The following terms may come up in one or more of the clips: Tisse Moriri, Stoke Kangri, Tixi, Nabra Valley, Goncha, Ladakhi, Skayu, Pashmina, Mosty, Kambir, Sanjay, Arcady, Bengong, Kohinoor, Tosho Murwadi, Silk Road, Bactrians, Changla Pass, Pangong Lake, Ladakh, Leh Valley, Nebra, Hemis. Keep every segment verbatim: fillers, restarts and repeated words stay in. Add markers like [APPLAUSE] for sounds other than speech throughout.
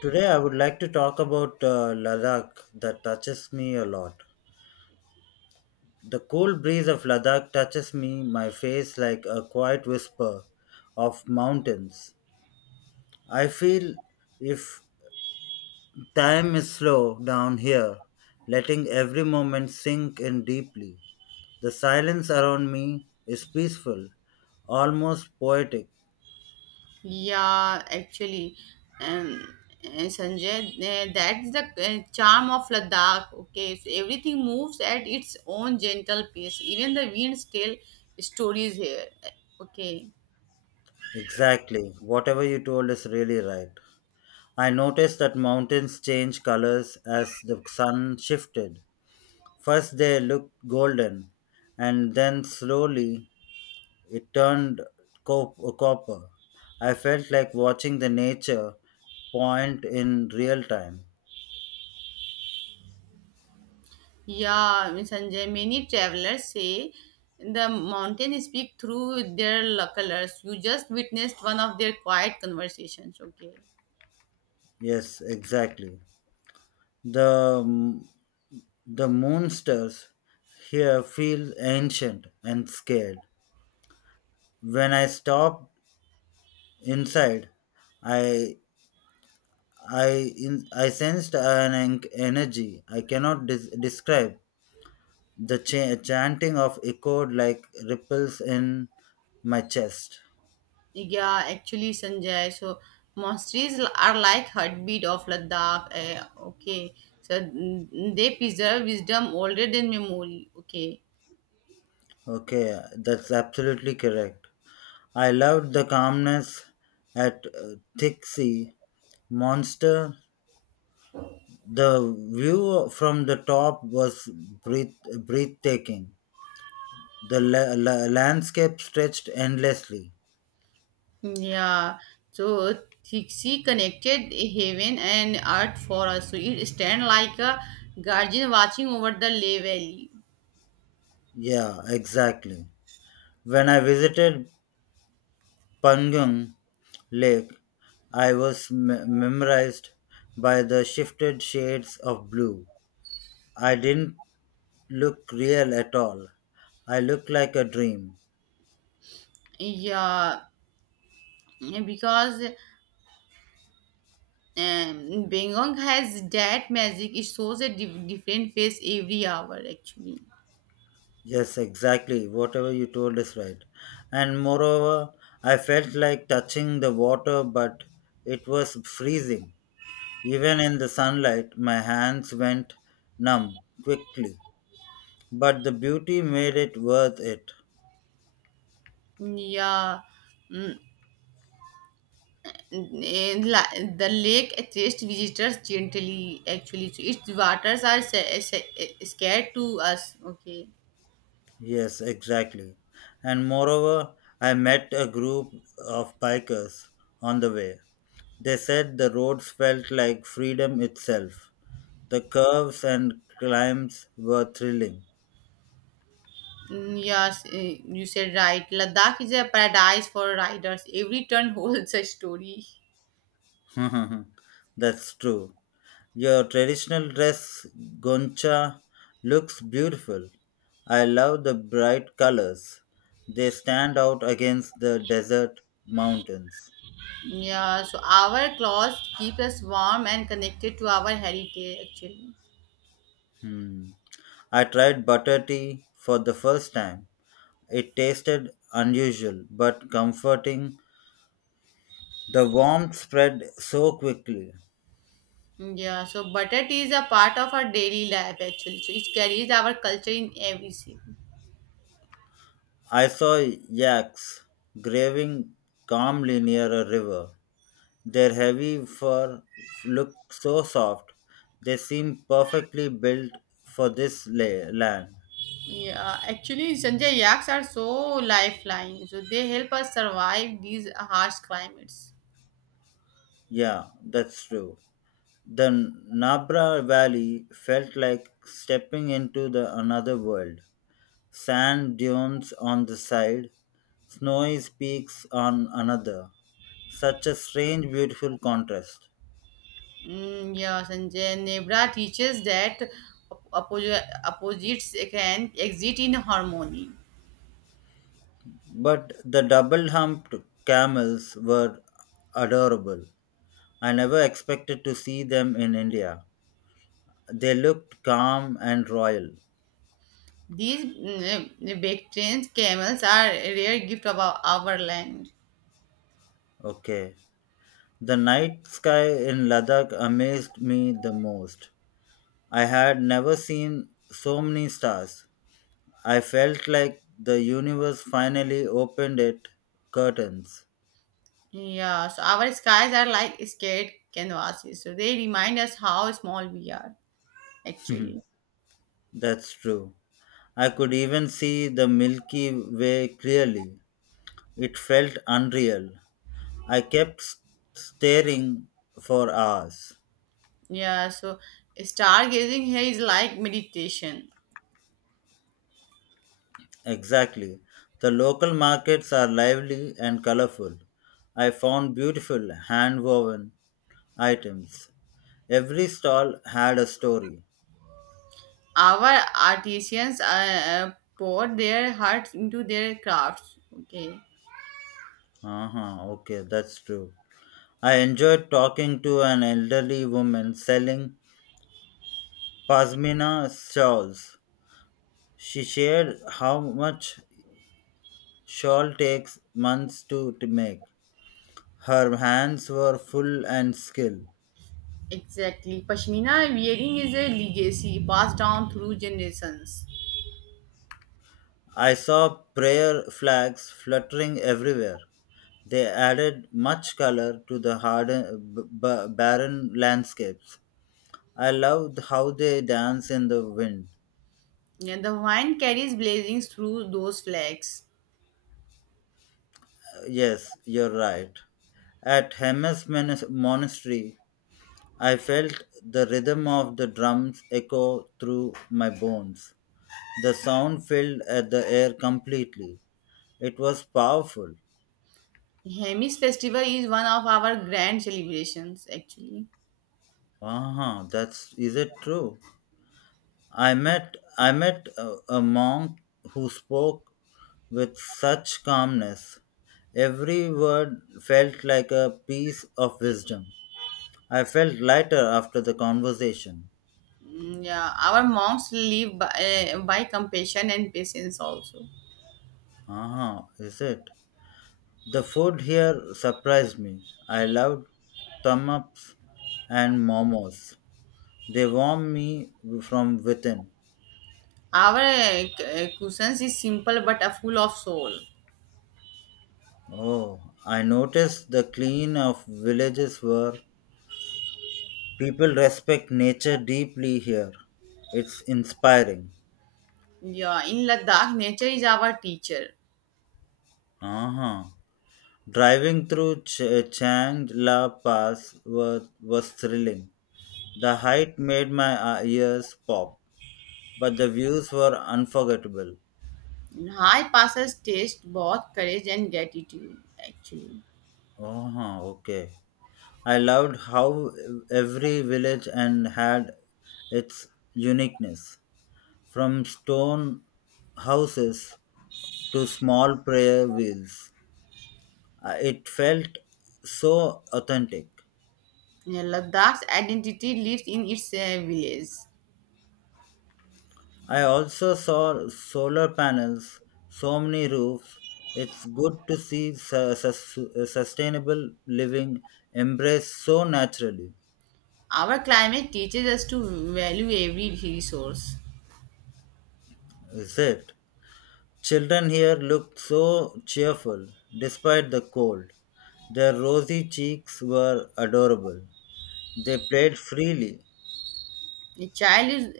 Today, I would like to talk about uh, Ladakh that touches me a lot. The cool breeze of Ladakh touches me, my face like a quiet whisper of mountains. I feel if time is slow down here, letting every moment sink in deeply. The silence around me is peaceful, almost poetic. Yeah, actually, um, uh, Sanjay, uh, that's the uh, charm of Ladakh. Okay, so everything moves at its own gentle pace. Even the winds tell stories here. Okay, Exactly, whatever you told is really right. I noticed that mountains changed colors as the sun shifted. First, they looked golden, and then slowly it turned cop- copper. I felt like watching the nature point in real time. yeah, Sanjay. Many travelers say the mountains speak through their colors. You just witnessed one of their quiet conversations. Okay. Yes, exactly. The, m- the moonsters here feel ancient and scared. When I stopped inside, I I in, I sensed an en- energy I cannot des- describe. The cha- chanting of echoed like ripples in my chest. Yeah, actually, Sanjay. So monasteries l- are like heartbeat of Ladakh. Eh, okay, so mm, they preserve wisdom older than memory. Okay, Okay, that's absolutely correct. I loved the calmness at uh, Thick Sea Monster. The view from the top was breath- breathtaking. The la- la- landscape stretched endlessly. yeah. So Tixi connected heaven and earth for us. So it stand like a guardian watching over the Leh Valley. Yeah, exactly. When I visited Pangong Lake, I was me- mesmerized by the shifted shades of blue. I didn't look real at all. I looked like a dream. Yeah, because um, Bengong has that magic. It shows a di- different face every hour. Actually, Yes, exactly. Whatever you told is right. And moreover, I felt like touching the water, but it was freezing. Even in the sunlight, my hands went numb quickly. But the beauty made it worth it. yeah. Mm, Eh, la- the lake attracts visitors gently actually, so its waters are sa- sa- scared to us. Okay. Yes, exactly. And moreover, I met a group of bikers on the way. They said the roads felt like freedom itself. The curves and climbs were thrilling. Mm, yes, eh, you said right, Ladakh is a paradise for riders. Every turn [LAUGHS] holds a story. [LAUGHS] That's true. Your traditional dress, Goncha, looks beautiful. I love the bright colors. They stand out against the desert mountains. Yeah, so our clothes keep us warm and connected to our heritage, actually. Hmm. I tried butter tea for the first time. It tasted unusual but comforting. The warmth spread so quickly. Yeah, so butter tea is a part of our daily life, actually, so it carries our culture in every shape. I saw yaks grazing calmly near a river. Their heavy fur looked so soft. They seemed perfectly built for this la- land. Yeah, actually, Sanjay, yaks are so lifeline. So they help us survive these harsh climates. Yeah, that's true. The Nabra Valley felt like stepping into the another world. Sand dunes on the side, snowy peaks on another. Such a strange, beautiful contrast. Mm, yeah, Sanjay, Nebra teaches that oppo- opposites can exist in harmony. But the double humped camels were adorable. I never expected to see them in India. They looked calm and royal. These mm, Bactrians camels are a rare gift of our, our land. Okay. The night sky in Ladakh amazed me the most. I had never seen so many stars. I felt like the universe finally opened its curtains. Yeah, so our skies are like scared canvases. So they remind us how small we are, [LAUGHS] actually. That's true. I could even see the Milky Way clearly. It felt unreal. I kept s- staring for hours. Yeah, so stargazing here is like meditation. Exactly. The local markets are lively and colorful. I found beautiful hand woven items. Every stall had a story. Our artisans uh, uh, pour their hearts into their crafts. Okay, Uh huh, okay, that's true. I enjoyed talking to an elderly woman selling pasmina shawls. She shared how much shawl takes months to, to make. Her hands were full and skilled. exactly. Pashmina weaving is a legacy passed down through generations. I saw prayer flags fluttering everywhere. They added much color to the harden, b- b- barren landscapes. I loved how they dance in the wind. Yeah, the wine carries blazings through those flags. Yes, you're right. At Hermes Monastery, I felt the rhythm of the drums echo through my bones. The sound filled at the air completely. It was powerful. Hemis festival is one of our grand celebrations, actually. Ah, that's is it true? I met I met a, a monk who spoke with such calmness. Every word felt like a piece of wisdom. I felt lighter after the conversation. Mm, Yeah, our monks live by, uh, by compassion and patience also. Ah, is it? The food here surprised me. I loved tumups and momos. They warm me from within. Our uh, c- uh, cushions is simple but uh, full of soul. Oh, I noticed the clean of villages where people respect nature deeply here. It's inspiring. Yeah, in Ladakh, nature is our teacher. Uh-huh. Driving through Ch- Changla Pass was, was thrilling. The height made my uh, ears pop, but the views were unforgettable. High passes taste both courage and gratitude, actually. Oh, okay. I loved how every village and had its uniqueness, from stone houses to small prayer wheels. Uh, It felt so authentic. Yeah, Ladakh's identity lives in its uh, village. I also saw solar panels, so many roofs. It's good to see su- sus- sustainable living embraced so naturally. Our climate teaches us to value every resource. Is it? Children here looked so cheerful despite the cold. Their rosy cheeks were adorable. They played freely. The childhood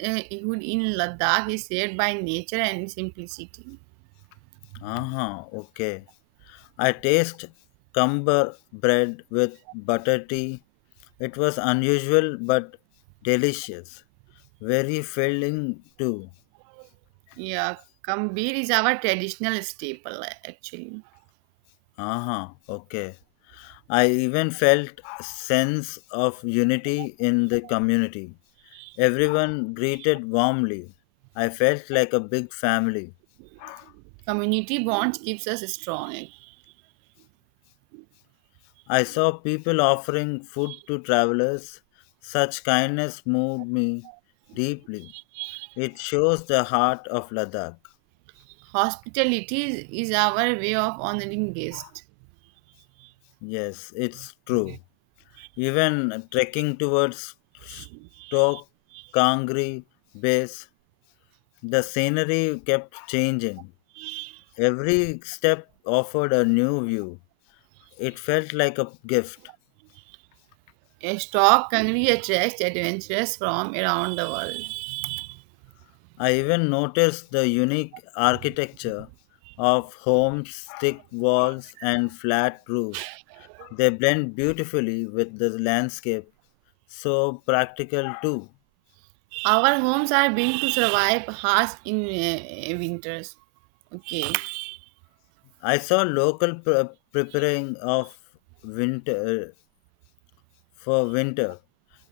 in Ladakh is shaped by nature and simplicity. Ah, okay. I taste cumber bread with butter tea. It was unusual but delicious. Very filling too. Yeah, Kambir is our traditional staple, actually. Ah, okay. I even felt a sense of unity in the community. Everyone greeted warmly. I felt like a big family. Community bonds keeps us strong. I saw people offering food to travelers. Such kindness moved me deeply. It shows the heart of Ladakh. Hospitality is, is our way of honoring guests. Yes, it's true. Even trekking towards Stoke Kangri base, the scenery kept changing. Every step offered a new view. It felt like a gift. A stock hungry attracts adventurers from around the world. I even noticed the unique architecture of homes, thick walls, and flat roofs. They blend beautifully with the landscape, so practical too. Our homes are built to survive harsh in uh, winters. Okay. I saw local pre- preparing of winter for winter,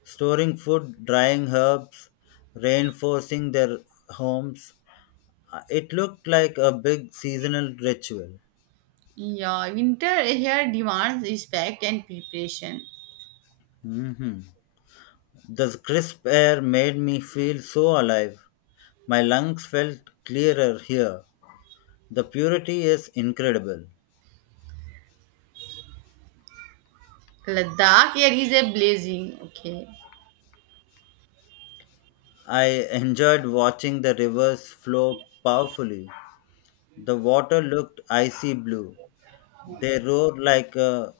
storing food, drying herbs, reinforcing their homes. Uh, It looked like a big seasonal ritual. Yeah, winter here demands respect and preparation. Hmm. The crisp air made me feel so alive. My lungs felt clearer here. The purity is incredible. Ladakh here is a blazing. Okay. I enjoyed watching the rivers flow powerfully. The water looked icy blue. They roared like uh,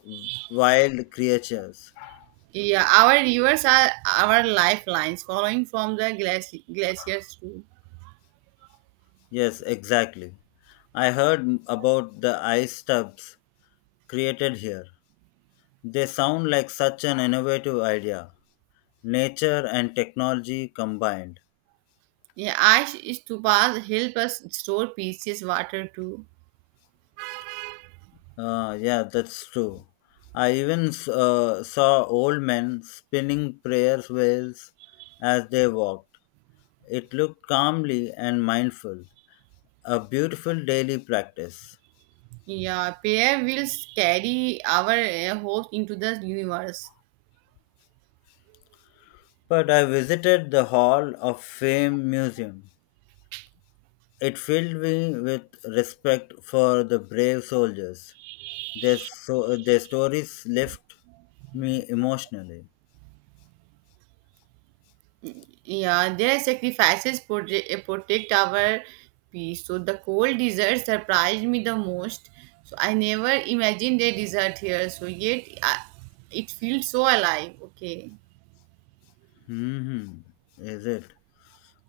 wild creatures. Yeah, our rivers are our lifelines, following from the glaci- glaciers too. Yes, exactly. I heard about the ice tubs created here. They sound like such an innovative idea. Nature and technology combined. Yeah, ice stupas help us store precious water too. Uh, yeah, that's true. I even s- uh, saw old men spinning prayer wheels as they walked. It looked calmly and mindful, a beautiful daily practice. Yeah, prayer will carry our uh, hopes into the universe. But I visited the Hall of Fame Museum. It filled me with respect for the brave soldiers. Their so their stories left me emotionally. Yeah, their sacrifices proje- uh, protect our peace. So the cold desert surprised me the most. So I never imagined a desert here. So yet I, it feels so alive. Okay. Hmm, is it?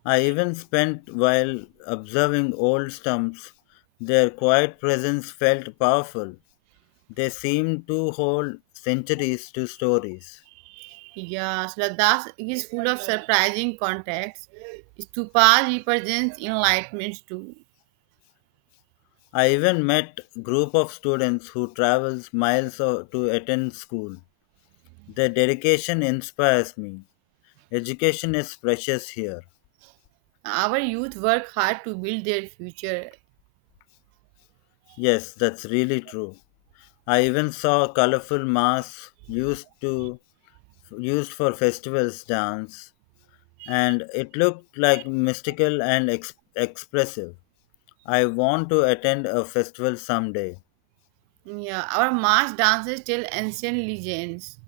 I even spent while observing old stumps. Their quiet presence felt powerful. They seemed to hold centuries to stories. Yeah, so Ladakh is full of surprising contacts. Stupas represents enlightenment too. I even met group of students who travels miles o- to attend school. Their dedication inspires me. Education is precious here. Our youth work hard to build their future. Yes, that's really true. I even saw colorful masks used to used for festivals dance, and it looked like mystical and ex- expressive. I want to attend a festival someday. Yeah, our mass dances tell ancient legends.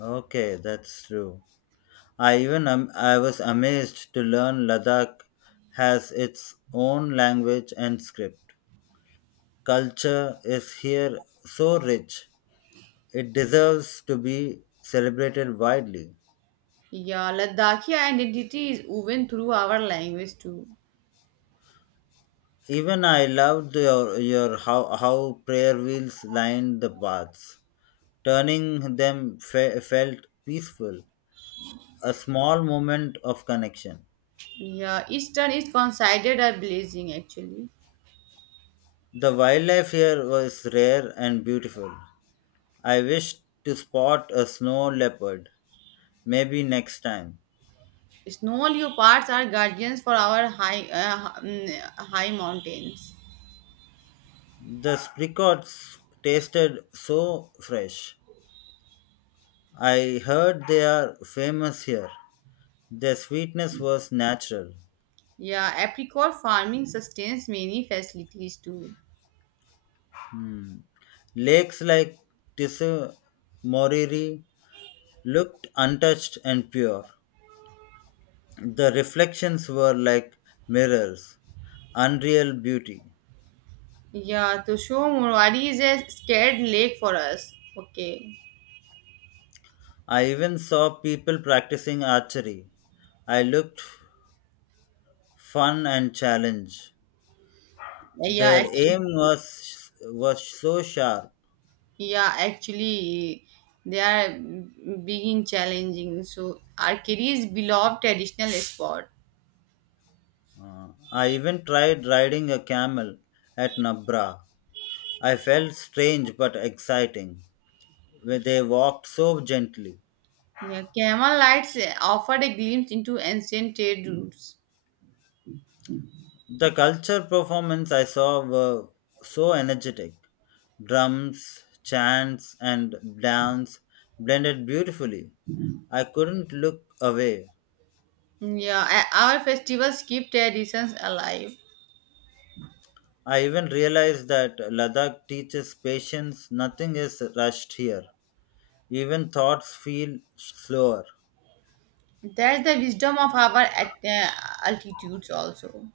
Okay, that's true. I even am, I was amazed to learn Ladakh has its own language and script. Culture is here so rich; it deserves to be celebrated widely. Yeah, Ladakhi identity is woven through our language too. Even I loved your, your how, how prayer wheels lined the paths. Turning them fe- felt peaceful, a small moment of connection. Yeah, eastern is considered a blessing, actually. The wildlife here was rare and beautiful. I wished to spot a snow leopard, maybe next time. Snow leopards are guardians for our high uh, mm, high mountains. The spricots tasted so fresh. I heard they are famous here. Their sweetness was natural. Yeah, apricot farming sustains many facilities too. Hmm. Lakes like Tisse Moriri looked untouched and pure. The reflections were like mirrors, unreal beauty. Yeah, Tosho Murwadi is a scared lake for us. Okay. I even saw people practicing archery. I looked fun and challenge. Yeah, Their actually. aim was was so sharp. Yeah, actually, they are mm, being challenging. So, Arcady is beloved traditional spot. Uh, I even tried riding a camel at Nabra. I felt strange but exciting. They walked so gently. Yeah, camel lights offered a glimpse into ancient trade routes. The culture performance I saw were so energetic. Drums, chants, and dance blended beautifully. I couldn't look away. Yeah, a- our festivals keep traditions alive. I even realized that Ladakh teaches patience, nothing is rushed here. Even thoughts feel slower. That's the wisdom of our at- uh, altitudes also.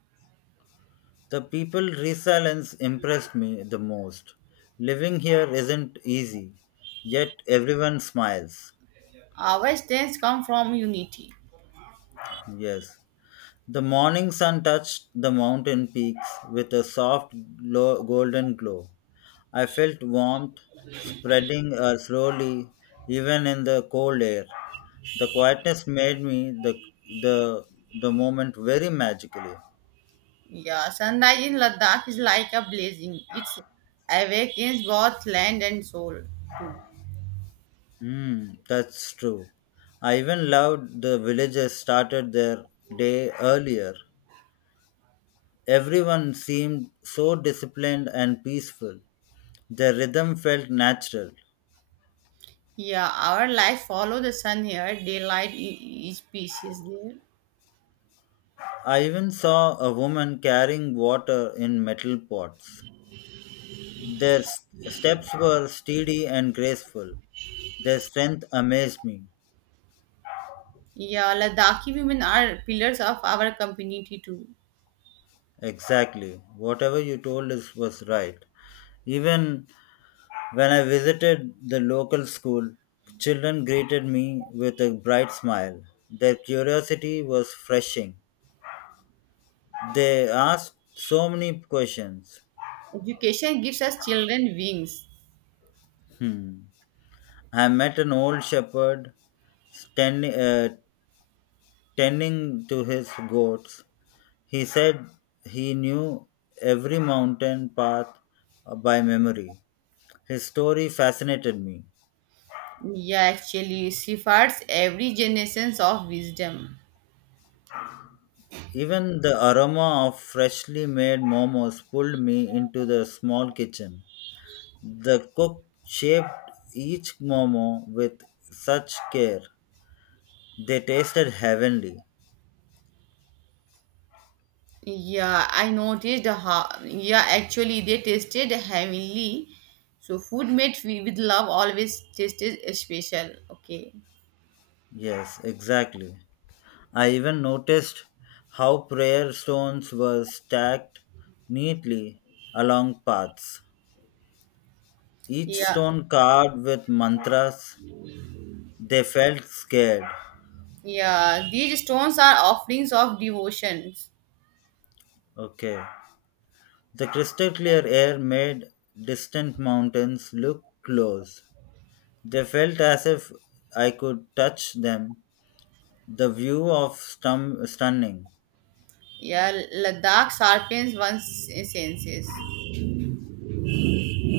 The people resilience impressed me the most. Living here isn't easy, yet everyone smiles. Our strengths come from unity. Yes. The morning sun touched the mountain peaks with a soft glow, golden glow. I felt warmth spreading uh, slowly, even in the cold air. The quietness made me the the the moment very magically. Yeah, sunrise in Ladakh is like a blazing. It awakens both land and soul too. Mm, that's true. I even loved the villagers started their day earlier. Everyone seemed so disciplined and peaceful. Their rhythm felt natural. Yeah, our life follow the sun here. Daylight e- each species there. I even saw a woman carrying water in metal pots. Their s- steps were steady and graceful. Their strength amazed me. Yeah, Ladakhi women are pillars of our community too. Exactly. Whatever you told us was right. Even when I visited the local school, children greeted me with a bright smile. Their curiosity was refreshing. They asked so many questions. Education gives us children wings. Hmm. I met an old shepherd standing, uh, tending to his goats, he said he knew every mountain path uh, by memory. His story fascinated me. Yeah, actually, safeguards every generation of wisdom. Even the aroma of freshly made momos pulled me into the small kitchen. The cook shaped each momo with such care. They tasted heavenly. Yeah, I noticed how. Yeah, actually, they tasted heavenly. So food made wi- with love always tasted special. Okay. Yes, exactly. I even noticed how prayer stones were stacked neatly along paths, each Yeah, stone carved with mantras. They felt scared. yeah. These stones are offerings of devotion. Okay. The crystal clear air made distant mountains look close. They felt as if I could touch them. The view of stum- stunning. Yeah, Ladakh sharpens one's senses.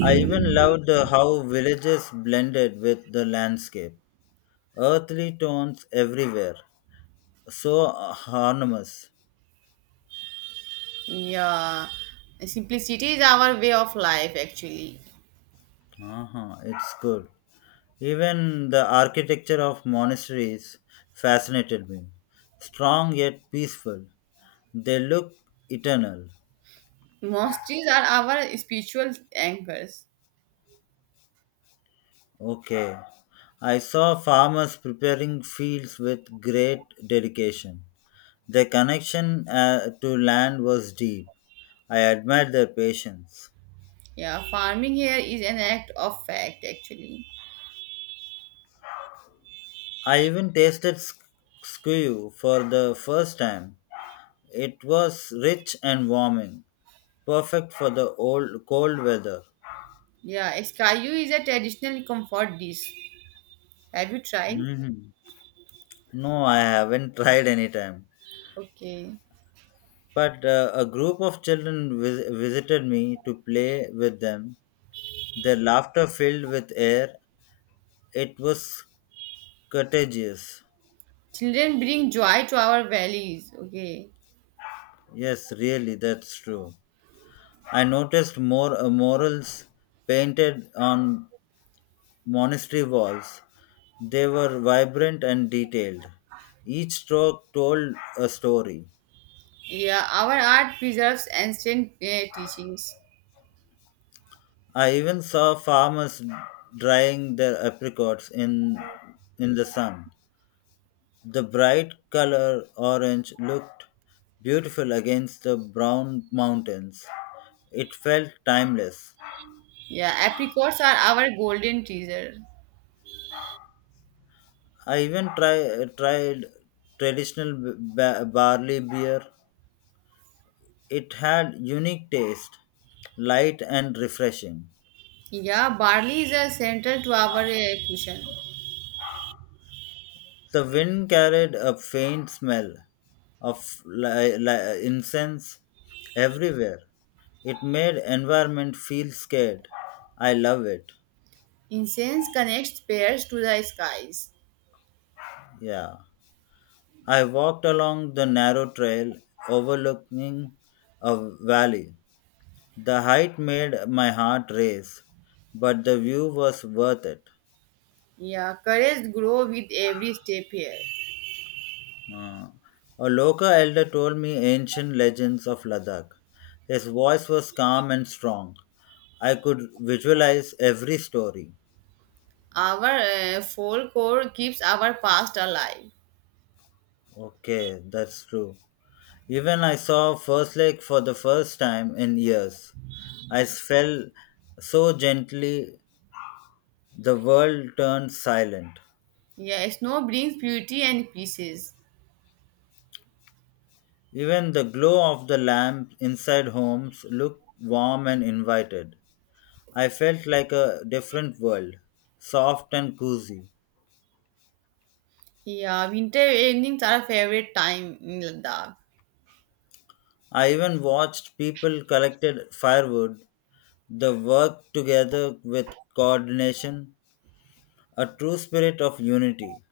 I even loved the how villages blended with the landscape. Earthly tones everywhere, so harmonious. Yeah, simplicity is our way of life, actually. Uh-huh, it's good. Even the architecture of monasteries fascinated me. Strong yet peaceful. They look eternal. Monasteries are our spiritual anchors. Okay. I saw farmers preparing fields with great dedication. Their connection uh, to land was deep. I admired their patience. Yeah, farming here is an act of fact, actually. I even tasted sq- skew for the first time. It was rich and warming. Perfect for the old cold weather. Yeah, Skayu is a traditional comfort dish. Have you tried? Mhm. No, I haven't tried any time. Okay. But uh, a group of children vis- visited me to play with them. Their laughter filled with air. It was contagious. Children bring joy to our valleys. Okay. Yes, really, that's true. I noticed more uh, murals painted on monastery walls. They were vibrant and detailed. Each stroke told a story. Yeah, our art preserves ancient uh, teachings. I even saw farmers drying their apricots in in the sun. The bright color orange looked beautiful against the brown mountains. It felt timeless. Yeah, apricots are our golden treasure. I even try, tried traditional ba- barley beer. It had unique taste, light and refreshing. Yeah, barley is a central to our uh, cushion. The wind carried a faint smell of li- li- incense everywhere. It made environment feel scared. I love it. Incense connects pairs to the skies. Yeah. I walked along the narrow trail overlooking a valley. The height made my heart race, but the view was worth it. Yeah, courage grow with every step here. Uh, a local elder told me ancient legends of Ladakh. His voice was calm and strong. I could visualize every story. Our uh, folklore keeps our past alive. Okay, that's true. Even I saw First Lake for the first time in years. I fell so gently, the world turned silent. Yeah, snow brings beauty and pieces. Even the glow of the lamp inside homes looked warm and invited. I felt like a different world, soft and cozy. Yeah, winter evenings are favorite time in Ladakh. I even watched people collected firewood, the work together with coordination, a true spirit of unity.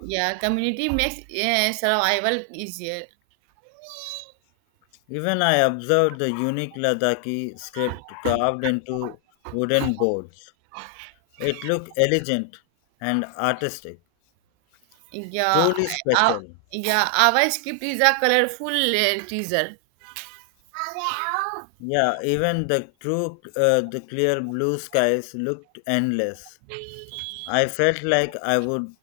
Yeah, community makes uh, survival easier. Even I observed the unique Ladakhi script carved into wooden boards. It looked elegant and artistic, Yeah, truly uh, special. yeah, our script is a colorful uh, teaser. Yeah, even the true, uh, the clear blue skies looked endless. I felt like I would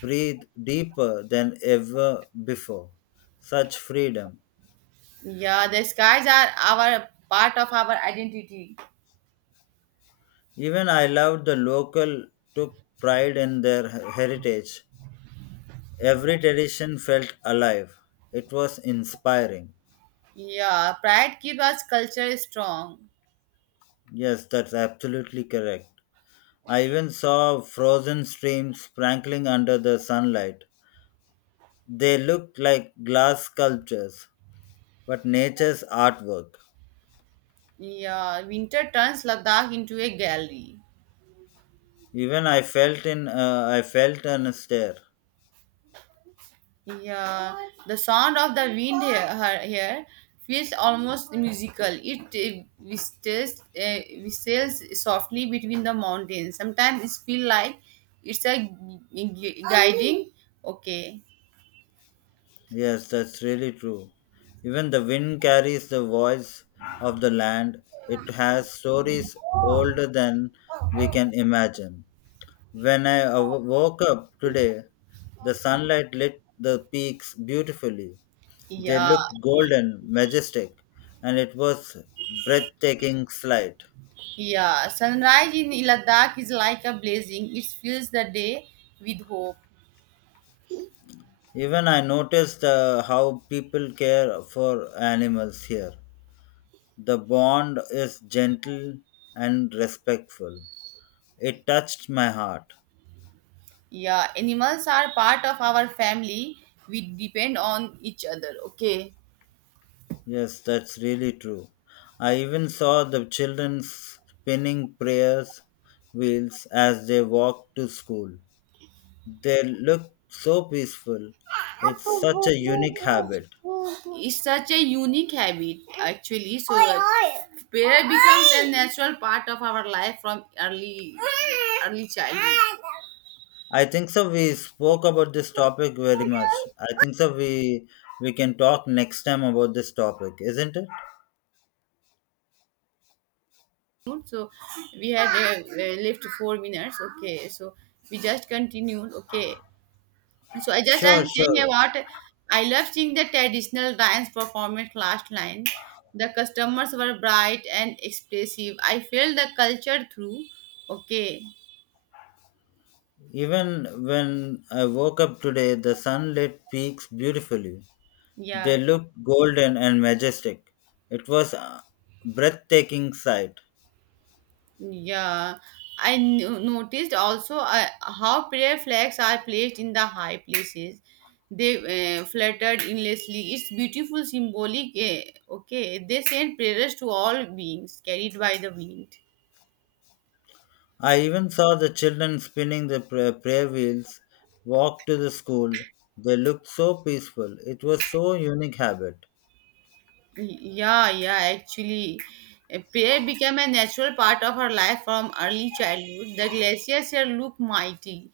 breathe deeper than ever before. Such freedom. Yeah, the skies are our part of our identity. Even I loved the local took pride in their he- heritage. Every tradition felt alive. It was inspiring. Yeah, pride keeps us culture strong. Yes, that's absolutely correct. I even saw frozen streams sparkling under the sunlight. They looked like glass sculptures, but nature's artwork. Yeah, winter turns Ladakh into a gallery. Even I felt in uh, I felt an stare. Yeah, the sound of the wind he- her- here feels almost musical. It uh, whistles, uh, whistles softly between the mountains. Sometimes it feels like it's a gu- gu- guiding. Okay. Yes, that's really true. Even the wind carries the voice of the land. It has stories older than we can imagine. When I aw- woke up today, the sunlight lit the peaks beautifully. They Yeah. looked golden, majestic, and it was breathtaking sight. Yeah, sunrise in Ladakh is like a blazing. It fills the day with hope. Even I noticed uh, how people care for animals here. The bond is gentle and respectful. It touched my heart. Yeah, animals are part of our family. We depend on each other. Okay. Yes, that's really true. I even saw the children spinning prayers wheels as they walked to school. They looked so peaceful. It's such a unique habit. It's such a unique habit, actually. So that prayer becomes a natural part of our life from early early childhood. I think so we spoke about this topic very much. I think so we we can talk next time about this topic, isn't it? Good, so we had uh, uh, left four minutes. Okay, so we just continued. Okay, so I just I'm Sure, saying sure. about I love seeing the traditional dance performance last line. The customers were bright and expressive. I felt the culture through. Okay, Even when I woke up today, the sun lit peaks beautifully. They yeah, looked golden and majestic. It was a breathtaking sight. yeah. I n- noticed also uh, how prayer flags are placed in the high places. They uh, fluttered endlessly. It's beautiful, symbolic. Eh, okay, they send prayers to all beings carried by the wind. I even saw the children spinning the pra- prayer wheels walk to the school. They looked so peaceful. It was so unique habit. Yeah, yeah, actually, uh, prayer became a natural part of her life from early childhood. The glaciers here look mighty.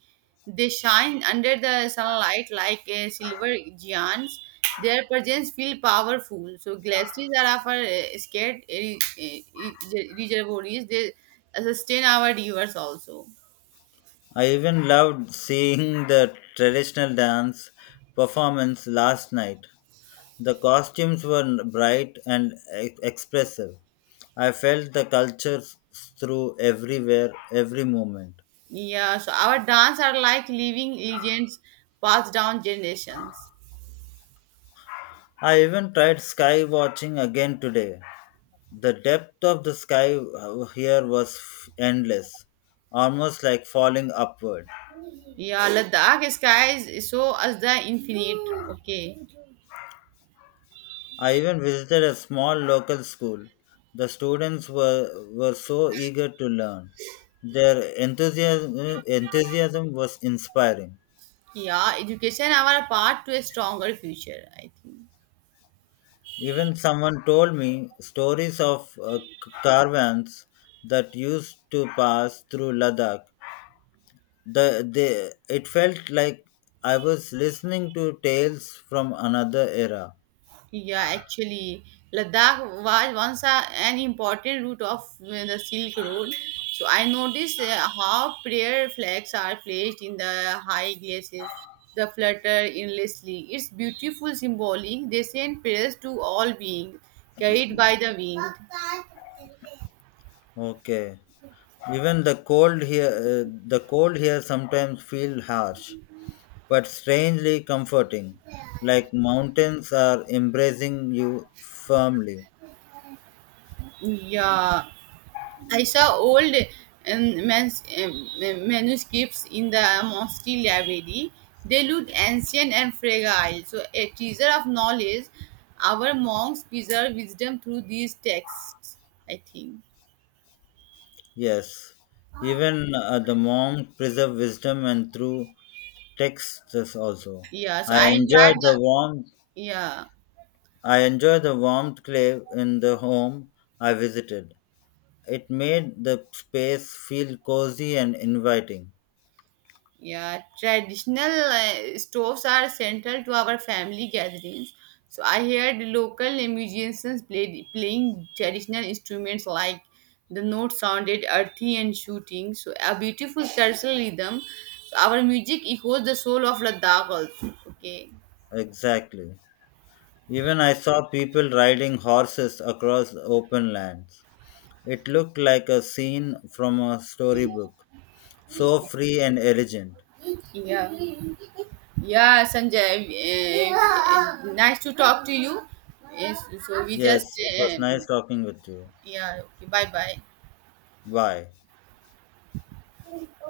They shine under the sunlight like uh, silver giants. Their presence feels powerful. So glaciers are of our uh, scared uh, uh, reservoirs. They sustain our rivers also. I even loved seeing the traditional dance performance last night. The costumes were bright and e- expressive. I felt the culture through everywhere, every moment. Yeah, so our dance are like living legends passed down generations. I even tried sky watching again today. The depth of the sky uh, here was f- endless, almost like falling upward. Yeah, Ladakh skies show us the infinite. Okay. I even visited a small local school. The students were, were so eager to learn. Their enthusiasm, enthusiasm was inspiring. Yeah, education our part to a stronger future, I think. Even someone told me stories of uh, c- caravans that used to pass through Ladakh the they it felt like I was listening to tales from another era. Yeah, actually, Ladakh was once a, an important route of uh, the Silk Road. So I noticed uh, how prayer flags are placed in the high glaciers. The flutter endlessly. It's beautiful, symbolic. They send prayers to all beings, carried by the wind. Okay, even the cold here uh, the cold here sometimes feel harsh but strangely comforting, like mountains are embracing you firmly. Yeah. I saw old um, mas- um, um, manuscripts in the Mosty library. They look ancient and fragile. So, a teacher of knowledge, our monks preserve wisdom through these texts, I think. Yes, even uh, the monk preserve wisdom and through texts also. Yeah, so i I enjoy enjoyed the the. warmth Yeah. I enjoy the warmth clay in the home I visited. It made the space feel cozy and inviting. Yeah, traditional uh, stoves are central to our family gatherings. So I heard local musicians played, playing traditional instruments like the notes sounded earthy and shooting. So a beautiful cultural rhythm. So our music echoes the soul of Ladakh also. Okay. Exactly. Even I saw people riding horses across open lands. It looked like a scene from a storybook. So free and elegant. Yeah. Yeah, Sanjay. Uh, uh, nice to talk to you. Yes, so we just Yes, it was um, nice talking with you. yeah. Okay. Bye Bye. bye.